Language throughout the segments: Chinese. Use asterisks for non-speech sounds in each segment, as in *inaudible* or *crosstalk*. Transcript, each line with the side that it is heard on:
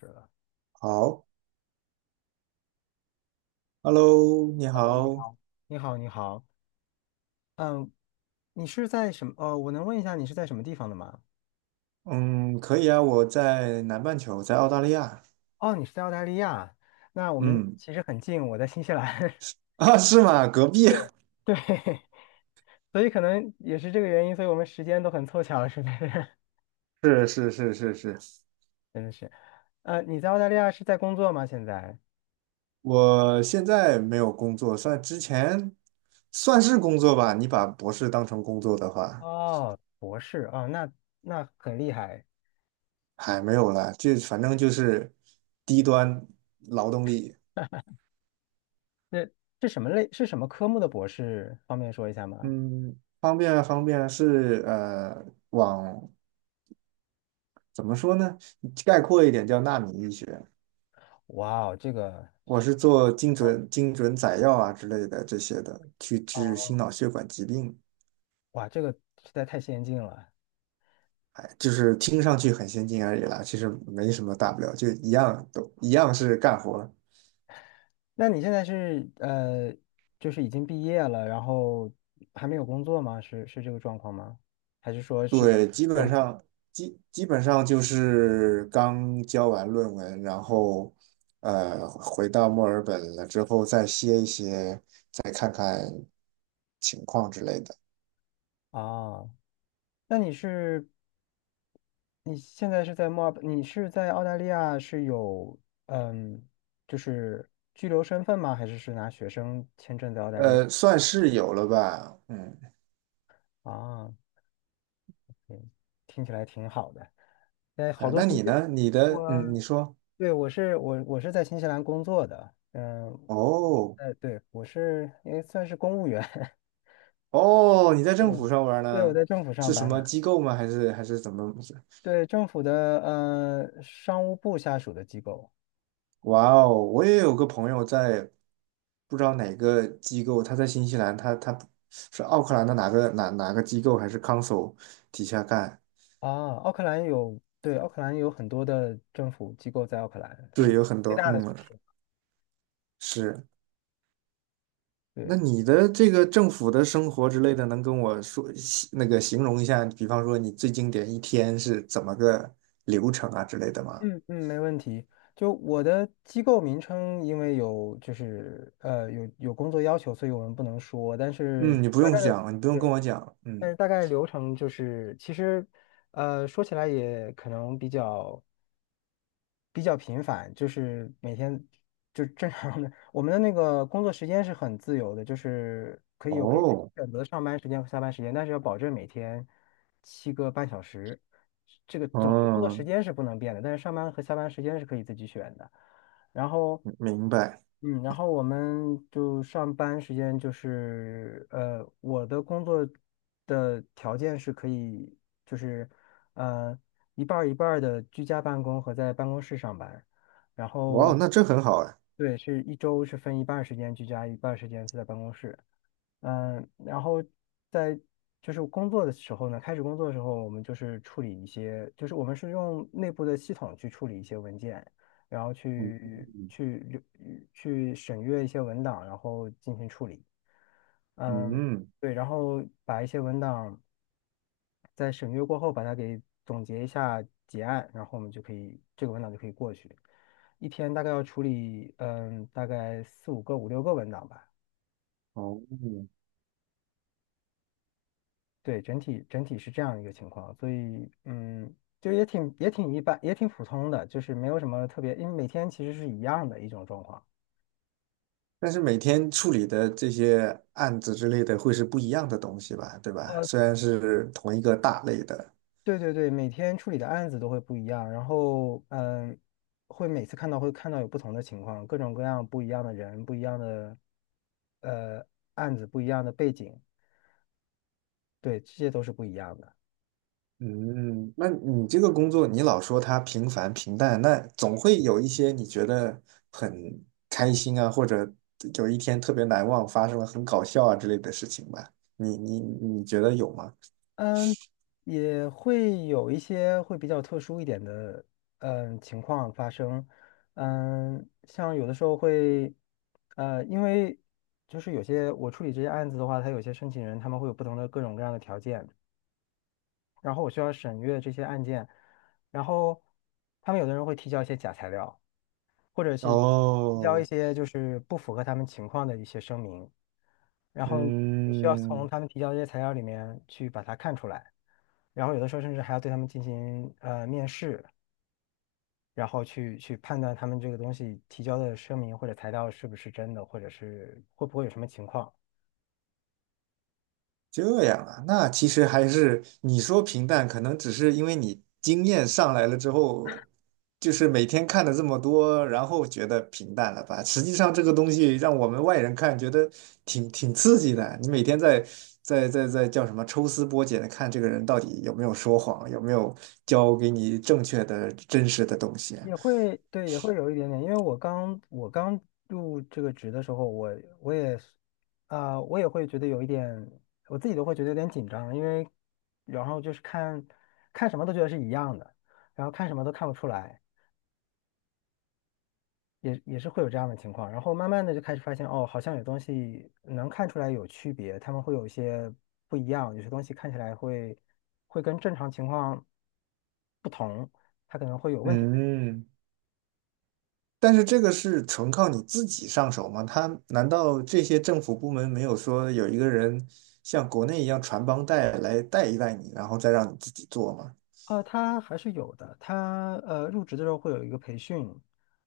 left: 是的。
right: 好，Hello，你
left: Hello，你
right: 好。
left: 好。你好，你好，嗯，你是在什么？我能问一下你是在什么地方的吗？
right: 嗯，可以啊，我在南半球，在澳大利亚。
left: 哦，你是在澳大利亚，那我们
right: 嗯，
left: 其实很近，我在新西兰。*laughs*
right: *laughs* 啊，是吗？隔壁。
left: 对，对，*laughs* 所以可能也是这个原因，所以我们时间都很凑巧，是不是？*laughs*
right: *laughs* 是是是是是。
left: 真的是。你在澳大利亚是在工作吗？现在？
right: 我现在没有工作，算之前算是工作吧，你把博士当成工作的话，
left: 哦，博士啊哦，那很厉害。
right: 还没有啦，就反正就是低端劳动力。
left: 那是什么类？是什么科目的博士？方便说一下吗？
right: 嗯，方便啊方便啊，是，往怎么说呢？概括一点叫纳米医学。
left: 哇哦，这个，
right: 我是做精准载药啊之类的这些的，去治心
left: 哦，
right: 脑血管疾病。
left: 哇，这个实在太先进了。
right: 哎，就是听上去很先进而已啦，其实没什么大不了，就一样都一样是干活儿。
left: 那你现在就是已经毕业了，然后还没有工作吗？是这个状况吗？还是说是在
right: 对，基本
left: 休息
right: 上基本上就是刚交完论文，然后回到墨尔本了之后再歇一歇，再看看情况之类的。
left: 啊？那你现在是在墨尔本，你是在澳大利亚是有嗯，就是居留身份吗？还是拿学生签证在澳大利亚？
right: 算是有了吧。嗯，
left: 啊，听起来挺好的。哎，好
right: 啊
left: 多
right: 那
left: 新
right: 你
left: 西，
right: 呢？你的，嗯，你
left: 我
right: 说，
left: 对我是我我是在新西兰工作的，嗯，
right: 哦。
left: 对，我是也算是公务员。*laughs*
right: 哦，你在
left: 对，
right: 政府上班
left: 对，我
right: 呢？
left: 在政府上
right: 是什
left: 班呢，
right: 么机构吗？还是怎么回事？
left: 对，政府的商务部下属的机构。
right: 哇哦，我也有个朋友在，不知道哪个机构，他在新西兰，他是奥克兰的哪个机构还是 council 底下干？
left: 啊，奥克兰有，对，奥克兰有很多的政府机构在奥克兰，它
right: 对，
left: 是
right: 有很
left: 最
right: 多。
left: 大的城
right: 嗯，
left: 市。是，
right: 是。那
left: 对，
right: 你的这个政府的生活之类的，能跟我说那个形容一下？比方说你最经典一天是怎么个流程啊之类的吗？
left: 嗯嗯，没问题。就我的机构名称，因为有就是有工作要求，所以我们不能说，但是
right: 嗯，你不
left: 大
right: 用
left: 概的。
right: 讲，你不用跟
left: 对。
right: 我讲，
left: 但
right: 嗯。
left: 是大概流程就是，其实，说起来也可能比较频繁，就是每天就正常的。我们的那个工作时间是很自由的，就是可以自己
right: 哦。
left: 选择上班时间和下班时间，但是要保证每天7个半小时，这个总的工作
right: 哦，
left: 时间是不能变的，但是上班和下班时间是可以自己选的。然后
right: 明白。
left: 然后我们就上班时间就是，我的工作的条件是可以，就是，呃，一半儿一半儿的居家办公和在办公室上班，然
right: 哇哦，
left: 后
right: 那这很好哎。
left: 对，是一周是分一半儿时间居家，一半儿时间是在办公室。嗯，然后在就是工作的时候呢，开始工作的时候，我们就是处理一些，就是我们是用内部的系统去处理一些文件，然后
right: 嗯
left: 去审阅一些文档，然后进行处理。嗯，
right: 嗯。
left: 对，然后把一些文档在审阅过后，把它给总结一下结案，然后我们就可以这个文档就可以过去。一天大概要处理，大概四五个、五六个文档吧。
right: 哦，
left: 对，整体是这样一个情况，所以就也挺一般，也挺普通的，就是没有什么特别，因为每天其实是一样的一种状况。
right: 但是每天处理的这些案子之类的会是不一样的东西吧，对吧？
left: 呃，
right: 虽然是同一个大类的。
left: 对对对，每天处理的案子都会不一样，然后会看到有不同的情况，各种各样不一样的人，不一样的呃案子，不一样的背景，对，这些都是不一样的。
right: 嗯，那你这个工作，你老说它平凡平淡，那总会有一些你觉得很开心啊，或者有一天特别难忘，发生了很搞笑啊之类的事情吧？你觉得有吗？
left: 嗯，也会有一些会比较特殊一点的情况发生，嗯，像有的时候会，因为就是有些我处理这些案子的话，它有些申请人他们会有不同的各种各样的条件，然后我需要审阅这些案件，然后他们有的人会提交一些假材料，或者是提交一
right: 哦。
left: 些就是不符合他们情况的一些声明，然后你需要从
right: 嗯，
left: 他们提交的这些材料里面去把它看出来，然后有的时候甚至还要对他们进行面试，然后去判断他们这个东西提交的声明或者材料是不是真的，或者是会不会有什么情况。
right: 这样啊，那其实还是你说平淡，可能只是因为你经验上来了之后，就是每天看了这么多，然后觉得平淡了吧？实际上这个东西让我们外人看，觉得挺刺激的。你每天在叫什么抽丝剥茧的看这个人到底有没有说谎，有没有教给你正确的真实的东西啊。
left: 也会对，也会有一点点，因为我刚入这个职的时候，我也是我也会觉得有一点，我自己都会觉得有点紧张，因为然后就是看什么都觉得是一样的，然后看什么都看不出来，也是会有这样的情况。然后慢慢的就开始发现，哦，好像有东西能看出来有区别，他们会有一些不一样，有些东西看起来会跟正常情况不同，它可能会有问题。
right: 嗯。但是这个是纯靠你自己上手吗？他难道这些政府部门没有说有一个人像国内一样传帮带来带一带你，然后再让你自己做吗？
left: 他还是有的。他入职的时候会有一个培训，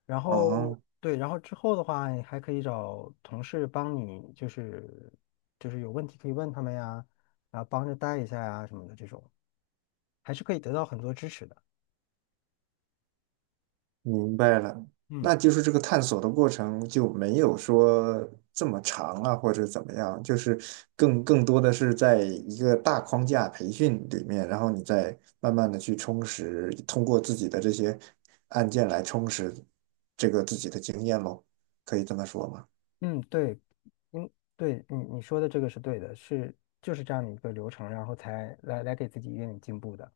left: 然后
right: 哦，
left: 对，然后之后的话，你还可以找同事帮你，就是有问题可以问他们呀，然后帮着带一下呀什么的这种，还是可以得到很多支持的。
right: 明白了。
left: 嗯
right: 那就是这个探索的过程就没有说这么长啊，或者怎么样，就是更多的是在一个大框架培训里面，然后你再慢慢的去充实，通过自己的这些案件来充实这个自己的经验喽，可以这么说吗？
left: 嗯，对，嗯对，你说的这个是对的，是就是这样的一个流程，然后才来给自己一点点进步的。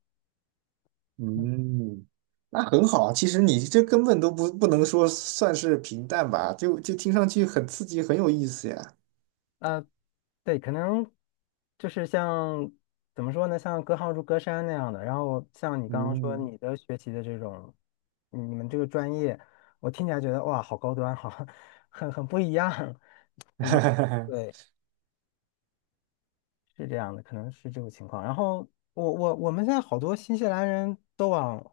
right: 嗯，那很好啊。其实你这根本都不能说算是平淡吧，就听上去很刺激，很有意思呀。
left: 呃，对，可能就是像怎么说呢，像隔行如隔山那样的。然后像你刚刚说
right: 嗯。
left: 你的学习的这种，你们这个专业，我听起来觉得哇，好高端，好，*laughs* 很不一样。可能对，
right: *laughs*
left: 是这样的，可能是这种情况。然后我们现在好多新西兰人都往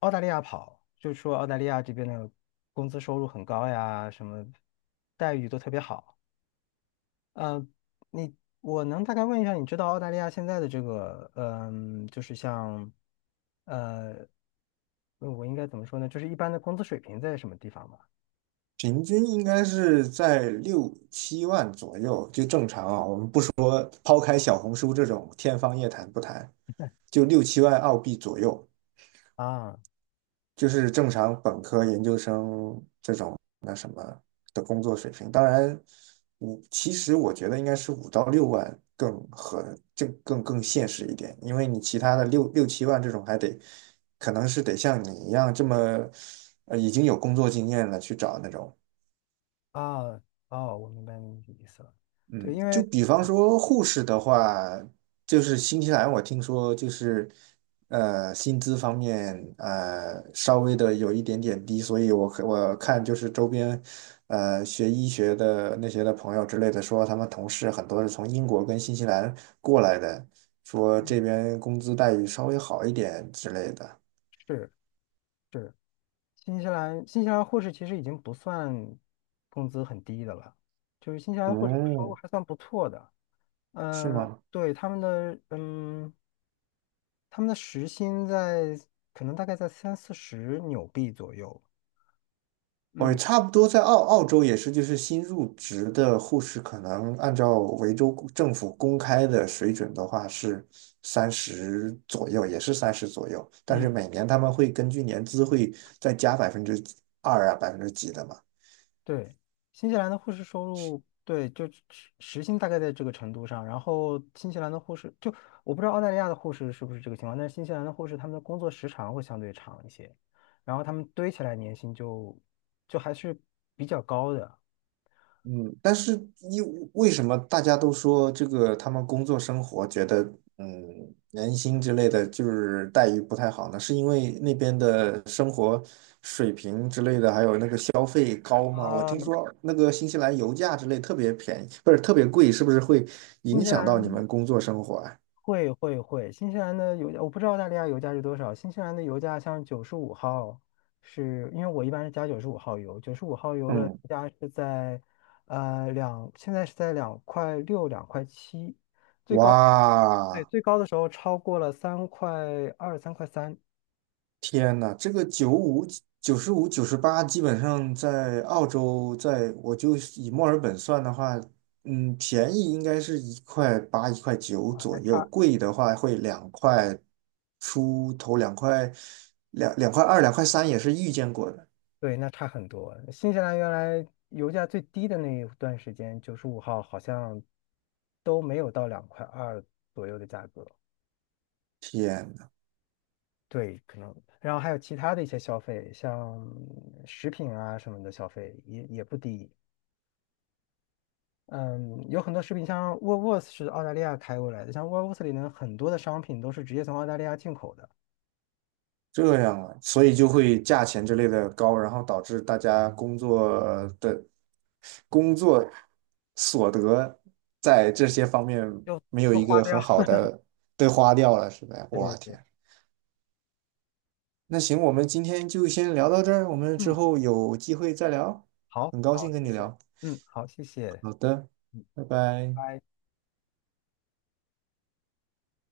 left: 澳大利亚跑，就说澳大利亚这边的工资收入很高呀，什么待遇都特别好。呃，你我能大概问一下，你知道澳大利亚现在的这个，就是像，呃，我应该怎么说呢？就是一般的工资水平在什么地方吗？
right: 平均应该是在6、7万左右，就正常啊。我们不抛开小红书这种天方夜谭不谈，就6、7万澳币左右。
left: 啊
right: 就是正常本科、研究生这种那什么的工作水平。当然，其实我觉得应该是5到6万更合，这更现实一点，因为你其他的六七万这种还得，可能是得像你一样这么，已经有工作经验了去找那种。
left: 啊哦，我明白你的意思了。对，
right: 嗯，
left: 因
right: 就
left: 为
right: 比方说护士的话，就是新西兰我听说就是薪资方面稍微的有一点点低，所以我看就是周边学医学的那些的朋友之类的说，他们同事很多是从英国跟新西兰过来的，说这边工资待遇稍微好一点之类的。
left: 是是新西兰，新西兰护士其实已经不算工资很低的了，就是新西兰护士收入
right: 嗯，
left: 还算不错的。
right: 是
left: 嗯、
right: 吗？
left: 对，他们的时薪可能大概在三四十纽币左右。
right: 我
left: 嗯
right: 差不多在澳洲也是，就是新入职的护士，可能按照维州公政府公开的水准的话是三十左右，也是三十左右。但是
left: 嗯，
right: 每年他们会根据年资会再加2%啊，百分之几的嘛。
left: 对，新西兰的护士收入，对，就时薪大概在这个程度上。然后新西兰的护士，就我不知道澳大利亚的护士是不是这个情况，但是新西兰的护士他们的工作时长会相对长一些，然后他们堆起来年薪就还是比较高的。
right: 嗯，但是因为什么大家都说这个他们工作生活觉得嗯年薪之类的就是待遇不太好呢？是因为那边的生活水平之类的，还有那个消费高吗？我
left: 啊、
right: 听说那个新西兰油价之类特别便宜，不是特别贵，是不是会
left: 新
right: 影
left: 西
right: 响到你
left: 兰
right: 们工作生活啊？
left: 会会会，新西兰的油价我不知道澳大利亚油价是多少，新西兰的油价像九十五号是，因为我一般是加九十五号油，九十五号油的油
right: 嗯。
left: 价是在呃两，现在是在两块六两块七，最高，对，
right: 哇，
left: 最高的时候超过了三块二三块三。
right: 天呐，这个九五、95号、98号，基本上在澳洲，在我就以墨尔本算的话，嗯，便宜应该是1块8、1块9
left: 啊，
right: 左
left: 那
right: 右，
left: 差，
right: 贵的话会2块出头，2块2、2块3也是遇见过的。
left: 对，那差很多。新西兰原来油价最低的那一段时间，九十五号好像都没有到两块二左右的价格。
right: 天。
left: 对，可能，然后还有其他的一些消费，像食品啊什么的消费也不低。嗯，有很多食品，像沃尔沃斯是澳大利亚开过来的，像沃尔沃斯里面很多的商品都是直接从澳大利亚进口的，
right: 这样啊，所以就会价钱之类的高，然后导致大家工作的工作所得在这些方面
left: 就
right: 没有
left: 都
right: 一
left: 花
right: 个
left: 掉。
right: 很好
left: *laughs*
right: 的被花掉了，是呗？哇
left: 对对，
right: 天，那行，我们今天就先聊到这儿，我们之
left: 嗯，
right: 后有机会再聊，
left: 好，
right: 很高
left: 好，
right: 兴跟
left: 谢
right: 你
left: 谢，
right: 聊。
left: 嗯，好，谢谢，
right: 好的，
left: 嗯，
right: 拜拜。
left: 拜拜。